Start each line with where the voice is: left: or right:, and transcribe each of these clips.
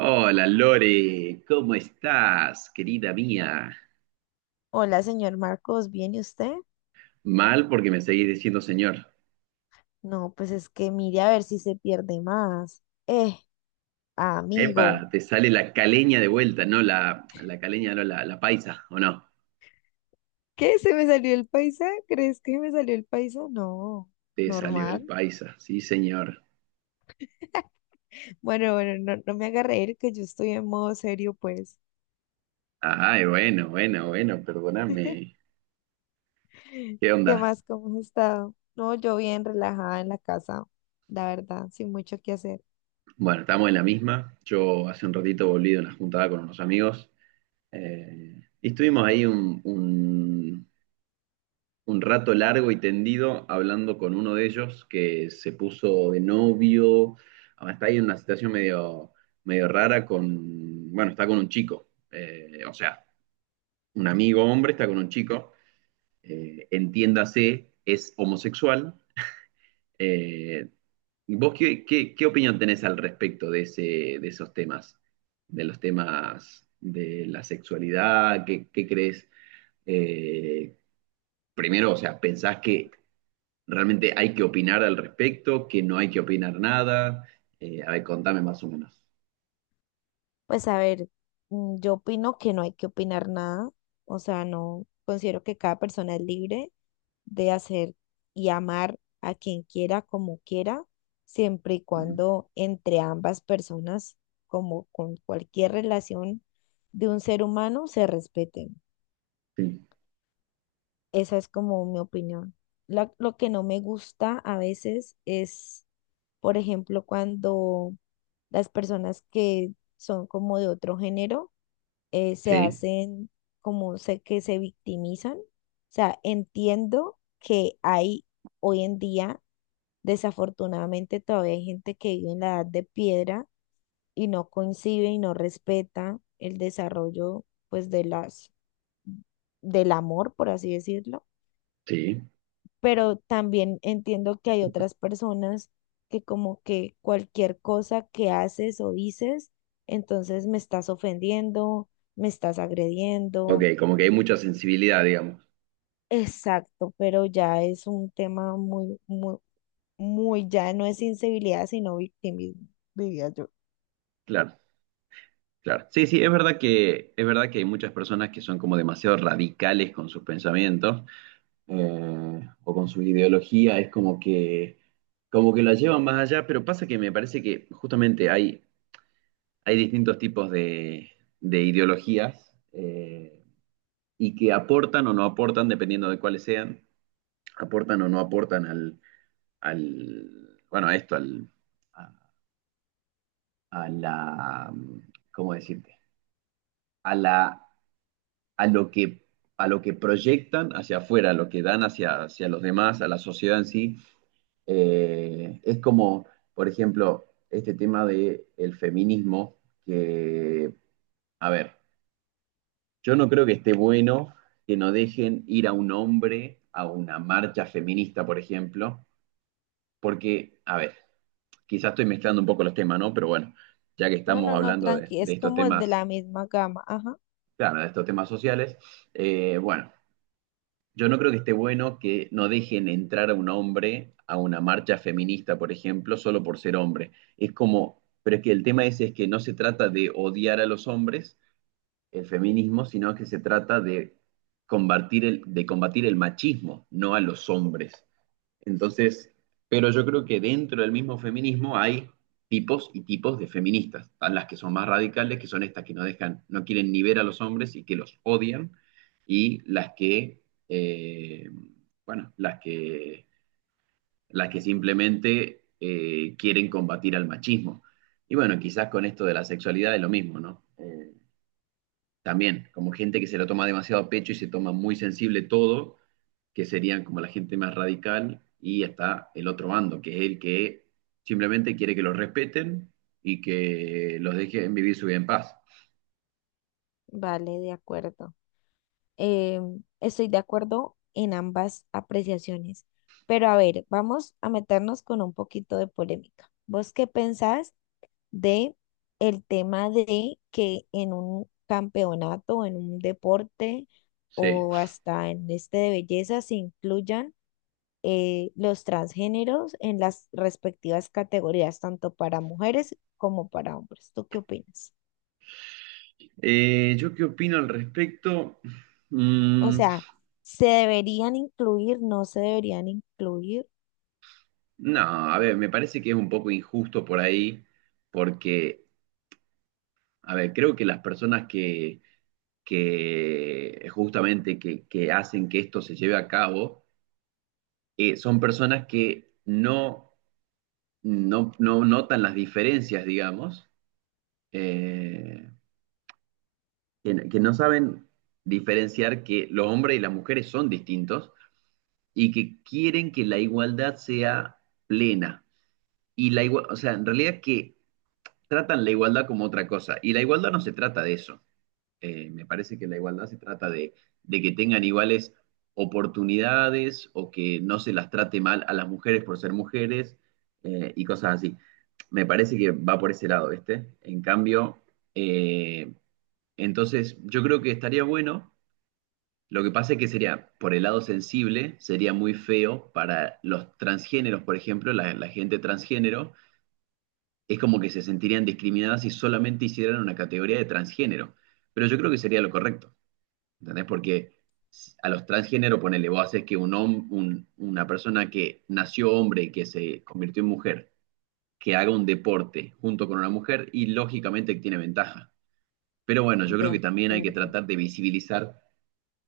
right: Hola Lore, ¿cómo estás, querida mía?
left: Hola, señor Marcos, ¿viene usted?
right: Mal porque me seguís diciendo señor.
left: No, pues es que mire a ver si se pierde más. Amigo.
right: Epa, te sale la caleña de vuelta, no la caleña, no la paisa, ¿o no?
left: ¿Qué? ¿Se me salió el paisa? ¿Crees que me salió el paisa? No,
right: Te salió el
left: normal.
right: paisa, sí señor.
left: Bueno, bueno, no, no me haga reír que yo estoy en modo serio, pues.
right: Ay, bueno, bueno, bueno, perdóname. ¿Qué
left: ¿Qué
right: onda?
left: más? ¿Cómo has estado? No, yo bien relajada en la casa, la verdad, sin mucho que hacer.
right: Bueno, estamos en la misma. Yo hace un ratito volví de una juntada con unos amigos y estuvimos ahí un rato largo y tendido hablando con uno de ellos que se puso de novio, está ahí en una situación medio rara con, bueno, está con un chico, o sea, un amigo hombre está con un chico, entiéndase, es homosexual. eh, ¿Vos qué opinión tenés al respecto de ese, de esos temas, de los temas de la sexualidad? ¿Qué crees? Eh, primero, o sea, ¿pensás que ¿Realmente hay que opinar al respecto? ¿Que no hay que opinar nada? A ver, contame más o menos.
left: Pues a ver, yo opino que no hay que opinar nada, o sea, no, considero que cada persona es libre de hacer y amar a quien quiera, como quiera, siempre y cuando entre ambas personas, como con cualquier relación de un ser humano, se respeten.
right: Sí,
left: Esa es como mi opinión. Lo que no me gusta a veces es, por ejemplo, cuando las personas que son como de otro género se
right: sí,
left: hacen como sé que se victimizan. O sea, entiendo que hay hoy en día desafortunadamente todavía hay gente que vive en la edad de piedra y no concibe y no respeta el desarrollo pues de las del amor, por así decirlo,
right: sí.
left: pero también entiendo que hay otras personas que como que cualquier cosa que haces o dices, entonces me estás ofendiendo, me estás
right: Ok,
left: agrediendo.
right: como que hay mucha sensibilidad, digamos.
left: Exacto, pero ya es un tema muy, muy, muy, ya no es insensibilidad, sino victimismo, diría yo.
right: Claro, claro. Sí, sí, es verdad que hay muchas personas que son como demasiado radicales con sus pensamientos o con su ideología. Como que la llevan más allá, pero pasa que me parece que justamente hay distintos tipos de ideologías. Y que aportan o no aportan, dependiendo de cuáles sean, aportan o no aportan al bueno, a esto, al, a, a la, ¿cómo decirte? A, la, a, lo que, a lo que proyectan hacia afuera, a lo que dan hacia los demás, a la sociedad en sí. Es como, por ejemplo, este tema del el feminismo, que, a ver, yo no creo que esté bueno que no dejen ir a un hombre a una marcha feminista, por ejemplo, porque, a ver, quizás estoy mezclando un poco los temas, ¿no? Pero bueno, ya que
left: No, no,
right: estamos
left: no,
right: hablando
left: tranqui,
right: de
left: es
right: estos
left: como de
right: temas,
left: la misma gama. Ajá,
right: claro, de estos temas sociales, bueno, yo no creo que esté bueno que no dejen entrar a un hombre a una marcha feminista, por ejemplo, solo por ser hombre. Es como, pero es que el tema ese es que no se trata de odiar a los hombres, el feminismo, sino que se trata de de combatir el machismo, no a los hombres. Entonces, pero yo creo que dentro del mismo feminismo hay tipos y tipos de feministas. Están las que son más radicales, que son estas que no dejan, no quieren ni ver a los hombres y que los odian, y eh, bueno, las que las que simplemente quieren combatir al machismo. Y bueno, quizás con esto de la sexualidad es lo mismo, ¿no? También, como gente que se lo toma demasiado a pecho y se toma muy sensible todo, que serían como la gente más radical, y está el otro bando, que es el que simplemente quiere que los respeten y que los dejen vivir su vida en paz.
left: vale, de acuerdo. Eh, Estoy de acuerdo en ambas apreciaciones. Pero a ver, vamos a meternos con un poquito de polémica. ¿Vos qué pensás de el tema de que en un campeonato, en un deporte
right: Sí.
left: o hasta en este de belleza se incluyan los transgéneros en las respectivas categorías, tanto para mujeres como para hombres? ¿Tú qué opinas?
right: ¿Yo qué opino al respecto?
left: O
right: Mm,
left: sea, ¿se deberían incluir? ¿No se deberían incluir?
right: no, a ver, me parece que es un poco injusto por ahí, porque, a ver, creo que que justamente que hacen que esto se lleve a cabo, son personas que no notan las diferencias, digamos, eh, que no saben diferenciar que los hombres y las mujeres son distintos y que quieren que la igualdad sea plena. Y la igua- o sea, en realidad que tratan la igualdad como otra cosa. Y la igualdad no se trata de eso. Me parece que la igualdad se trata de que tengan iguales oportunidades o que no se las trate mal a las mujeres por ser mujeres y cosas así. Me parece que va por ese lado, ¿viste? En cambio, eh, entonces yo creo que estaría bueno. Lo que pasa es que sería, por el lado sensible, sería muy feo para los transgéneros, por ejemplo, la gente transgénero, es como que se sentirían discriminadas si solamente hicieran una categoría de transgénero. Pero yo creo que sería lo correcto. ¿Entendés? Porque a los transgénero, ponele, vos haces que un, hom- un- una persona que nació hombre y que se convirtió en mujer, que haga un deporte junto con una mujer y lógicamente tiene ventaja. Pero bueno, yo creo
left: De
right: que también hay que
left: acuerdo.
right: tratar de visibilizar,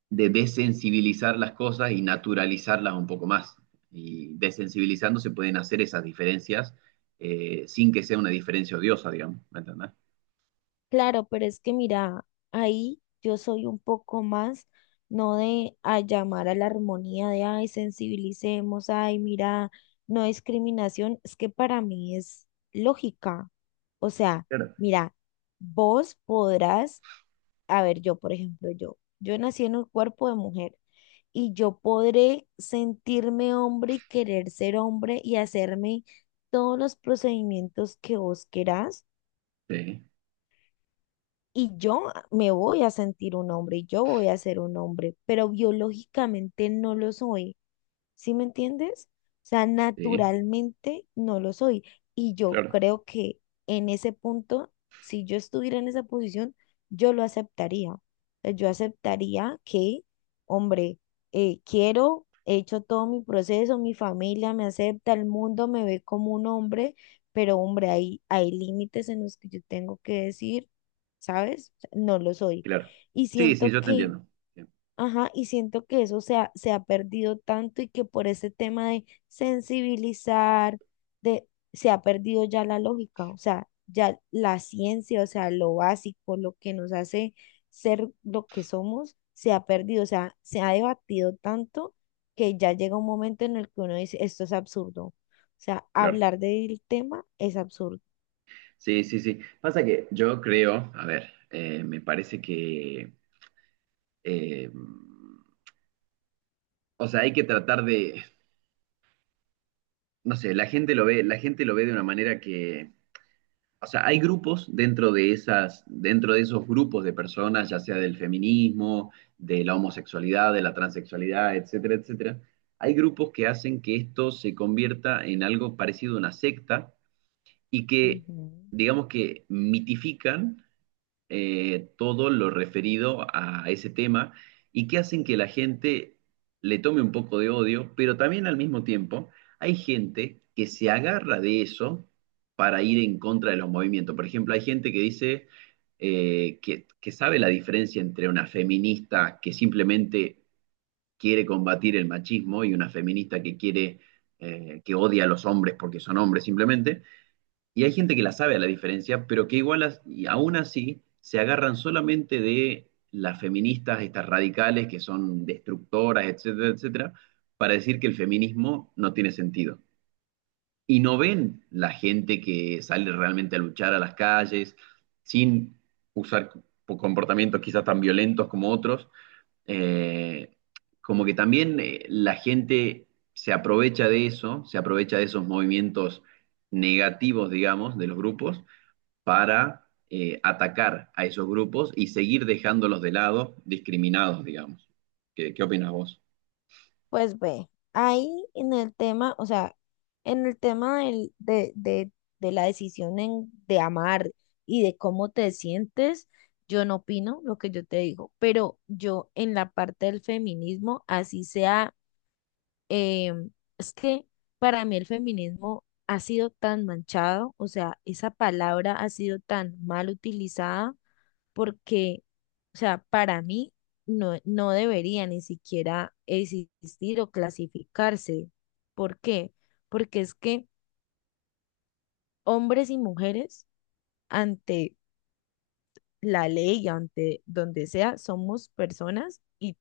right: de desensibilizar las cosas y naturalizarlas un poco más. Y desensibilizando se pueden hacer esas diferencias sin que sea una diferencia odiosa, digamos, ¿me entendés?
left: Claro, pero es que mira, ahí yo soy un poco más, no de a llamar a la armonía de, ay, sensibilicemos, ay, mira, no discriminación, es que para mí es lógica. O sea,
right: Claro,
left: mira, vos podrás, a ver, yo, por ejemplo, yo nací en un cuerpo de mujer. Y yo podré sentirme hombre y querer ser hombre y hacerme todos los procedimientos que vos querás.
right: sí,
left: Y yo me voy a sentir un hombre y yo voy a ser un hombre, pero biológicamente no lo soy. ¿Sí me entiendes? O sea,
right: sí,
left: naturalmente no lo soy. Y yo
right: claro,
left: creo que en ese punto, si yo estuviera en esa posición, yo lo aceptaría. O sea, yo aceptaría que, hombre, quiero, he hecho todo mi proceso, mi familia me acepta, el mundo me ve como un hombre, pero hombre, hay límites en los que yo tengo que decir, ¿sabes? O sea, no lo soy.
right: claro,
left: Y
right: sí, sí,
left: siento
right: yo te
left: que
right: entiendo. Sí,
left: Ajá, y siento que eso se ha perdido tanto y que por ese tema de sensibilizar, se ha perdido ya la lógica, o sea, ya la ciencia, o sea, lo básico, lo que nos hace ser lo que somos, se ha perdido, o sea, se ha debatido tanto que ya llega un momento en el que uno dice, esto es absurdo, o sea,
right: claro.
left: hablar del tema es absurdo.
right: Sí, sí, sí. Pasa que yo creo, a ver, me parece que, eh, o sea, hay que tratar de, no sé, la gente lo ve, la gente lo ve de una manera que, o sea, hay grupos dentro de esas, dentro de esos grupos de personas, ya sea del feminismo, de la homosexualidad, de la transexualidad, etcétera, etcétera. Hay grupos que hacen que esto se convierta en algo parecido a una secta y que,
left: Ujú.
right: digamos que mitifican todo lo referido a ese tema y que hacen que la gente le tome un poco de odio, pero también al mismo tiempo hay gente que se agarra de eso para ir en contra de los movimientos. Por ejemplo, hay gente que dice que sabe la diferencia entre una feminista que simplemente quiere combatir el machismo y una feminista que quiere, que odia a los hombres porque son hombres simplemente y hay gente que la sabe a la diferencia, pero que igual as- y aún así se agarran solamente de las feministas, estas radicales que son destructoras, etcétera, etcétera, para decir que el feminismo no tiene sentido. Y no ven la gente que sale realmente a luchar a las calles sin usar co- comportamientos quizás tan violentos como otros. Eh, como que también la gente se aprovecha de eso, se aprovecha de esos movimientos negativos, digamos, de los grupos para atacar a esos grupos y seguir dejándolos de lado, discriminados, digamos. ¿Qué opinas vos?
left: Pues ve, ahí en el tema, o sea, en el tema de la decisión de amar y de cómo te sientes, yo no opino lo que yo te digo, pero yo en la parte del feminismo, así sea. Eh, es que para mí el feminismo ha sido tan manchado, o sea, esa palabra ha sido tan mal utilizada porque, o sea, para mí no, no debería ni siquiera existir o clasificarse. ¿Por qué? Porque es que hombres y mujeres ante la ley, ante donde sea, somos personas y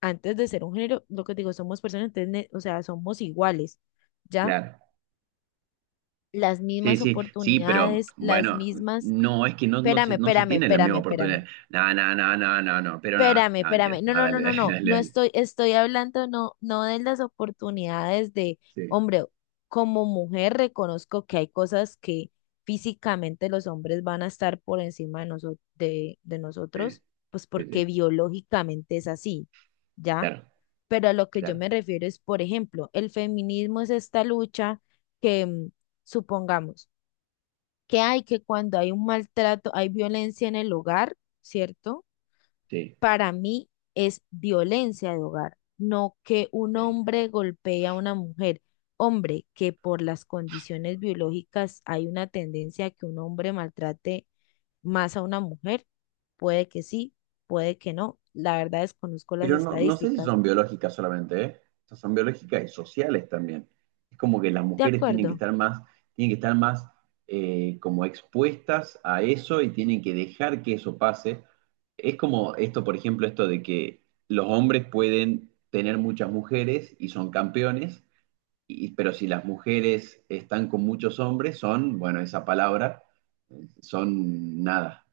left: antes de ser un género, lo que te digo, somos personas, entonces, o sea, somos iguales. ¿Ya?
right: Claro.
left: Las
right: Sí,
left: mismas
right: sí, sí, pero
left: oportunidades, las
right: bueno,
left: mismas.
right: no, es que no
left: Espérame,
right: no se
left: espérame,
right: tiene la
left: espérame,
right: misma
left: espérame.
right: oportunidad. No, no, no, no, no, no, pero nada,
left: Espérame,
right: no, mentiras,
left: espérame. No,
right: nada,
left: no, no,
right: dale,
left: no,
right: dale,
left: no.
right: dale,
left: No
right: dale.
left: estoy hablando no, no de las oportunidades de,
right: Sí,
left: hombre, como mujer reconozco que hay cosas que físicamente los hombres van a estar por encima de
right: sí,
left: nosotros, pues
right: sí,
left: porque
right: sí,
left: biológicamente es así, ¿ya?
right: claro,
left: Pero a lo que yo
right: claro,
left: me refiero es, por ejemplo, el feminismo es esta lucha que, supongamos, que hay que cuando hay un maltrato, hay violencia en el hogar, ¿cierto?
right: sí,
left: Para mí es violencia de hogar, no que un
right: sí.
left: hombre golpee a una mujer. Hombre, que por las condiciones biológicas hay una tendencia a que un hombre maltrate más a una mujer, puede que sí, puede que no. La verdad desconozco las
right: Pero no, no sé si
left: estadísticas.
right: son biológicas solamente, ¿eh? O sea, son biológicas y sociales también. Es como que las
left: De
right: mujeres
left: acuerdo,
right: tienen que estar más como expuestas a eso y tienen que dejar que eso pase. Es como esto, por ejemplo, esto de que los hombres pueden tener muchas mujeres y son campeones, y- pero si las mujeres están con muchos hombres, son, bueno, esa palabra, son nada,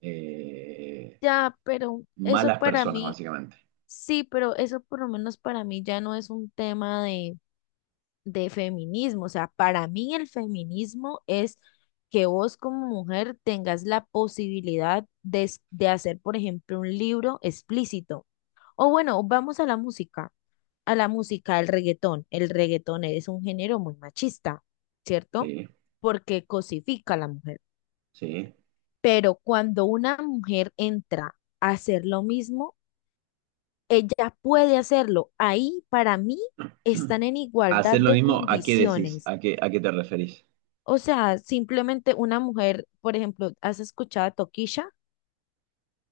right: eh,
left: ya, pero eso
right: malas
left: para
right: personas,
left: mí,
right: básicamente.
left: sí, pero eso por lo menos para mí ya no es un tema de feminismo. O sea, para mí el feminismo es que vos como mujer tengas la posibilidad de, de hacer, por ejemplo, un libro explícito. O bueno, vamos a la música, al reggaetón. El reggaetón es un género muy machista, ¿cierto?
right: Sí,
left: Porque cosifica a la mujer.
right: sí.
left: Pero cuando una mujer entra a hacer lo mismo, ella puede hacerlo. Ahí para mí están en igualdad
right: Hacer lo
left: de
right: mismo, ¿a qué decís?
left: condiciones.
right: ¿A qué te referís?
left: O sea, simplemente una mujer, por ejemplo, ¿has escuchado a Tokisha,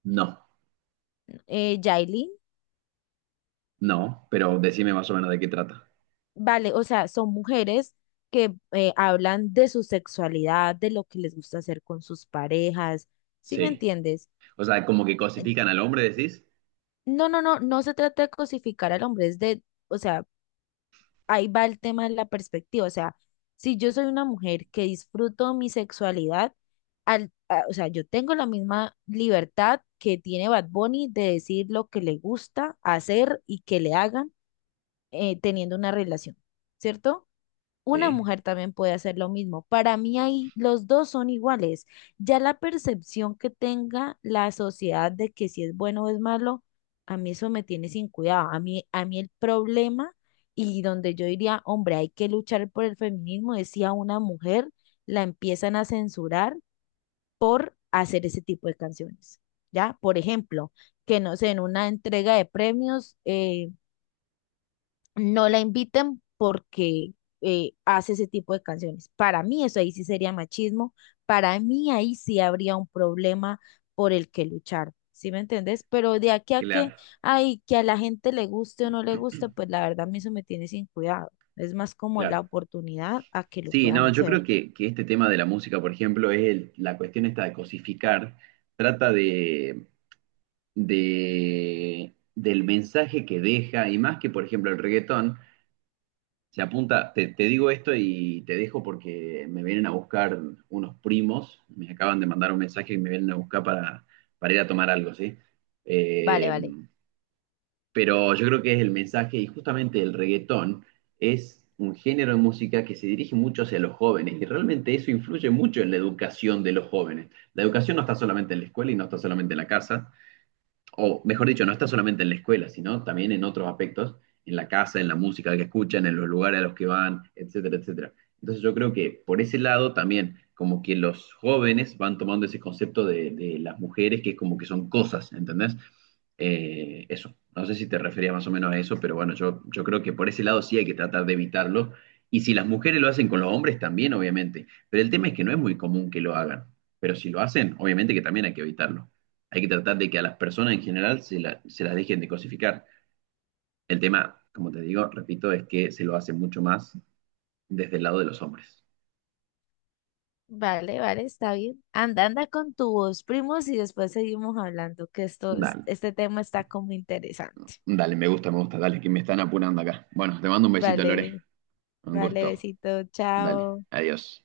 right: No,
left: Yailin?
right: no, pero decime más o menos de qué trata.
left: Vale, o sea, son mujeres que hablan de su sexualidad, de lo que les gusta hacer con sus parejas, ¿sí me
right: Sí.
left: entiendes?
right: O sea, como que cosifican al hombre, decís.
left: No, no, no, no se trata de cosificar al hombre, es de, o sea, ahí va el tema de la perspectiva. O sea, si yo soy una mujer que disfruto mi sexualidad, o sea, yo tengo la misma libertad que tiene Bad Bunny de decir lo que le gusta hacer y que le hagan teniendo una relación, ¿cierto? Una
right: Sí,
left: mujer también puede hacer lo mismo. Para mí ahí los dos son iguales. Ya la percepción que tenga la sociedad de que si es bueno o es malo, a mí eso me tiene sin cuidado. A mí el problema y donde yo diría, hombre, hay que luchar por el feminismo, decía una mujer, la empiezan a censurar por hacer ese tipo de canciones. ¿Ya? Por ejemplo, que no sé, en una entrega de premios, no la inviten porque hace ese tipo de canciones. Para mí eso ahí sí sería machismo, para mí ahí sí habría un problema por el que luchar, ¿sí me entendés? Pero de aquí a que,
right: claro,
left: ay, que a la gente le guste o no le guste, pues la verdad a mí eso me tiene sin cuidado. Es más como la
right: claro.
left: oportunidad a que lo
right: Sí,
left: puedan
right: no, yo creo
left: hacer.
right: que este tema de la música, por ejemplo, es el- la cuestión esta de cosificar, trata de, del mensaje que deja, y más que, por ejemplo, el reggaetón, Se apunta, te digo esto y te dejo porque me vienen a buscar unos primos, me acaban de mandar un mensaje y me vienen a buscar para ir a tomar algo, ¿sí?
left: Vale,
right: Eh,
left: vale.
right: pero yo creo que es el mensaje y justamente el reggaetón es un género de música que se dirige mucho hacia los jóvenes y realmente eso influye mucho en la educación de los jóvenes. La educación no está solamente en la escuela y no está solamente en la casa, o mejor dicho, no está solamente en la escuela, sino también en otros aspectos, en la casa, en la música que escuchan, en los lugares a los que van, etcétera, etcétera. Entonces yo creo que por ese lado también, como que los jóvenes van tomando ese concepto de las mujeres, que es como que son cosas, ¿entendés? Eso, no sé si te referías más o menos a eso, pero bueno, yo creo que por ese lado sí hay que tratar de evitarlo. Y si las mujeres lo hacen con los hombres también, obviamente. Pero el tema es que no es muy común que lo hagan. Pero si lo hacen, obviamente que también hay que evitarlo hay que tratar de que a las personas en general la- se las dejen de cosificar. El tema, como te digo, repito, es que se lo hace mucho más desde el lado de los hombres.
left: Vale, vale, está bien. Anda, anda con tu voz, primos, y después seguimos hablando, que esto,
right: Dale,
left: este tema está como interesante.
right: dale, me gusta, dale, que me están apurando acá. Bueno, te mando un besito, Lore.
left: Vale.
right: Un
left: Vale,
right: gusto.
left: besito,
right: Dale,
left: chao.
right: adiós.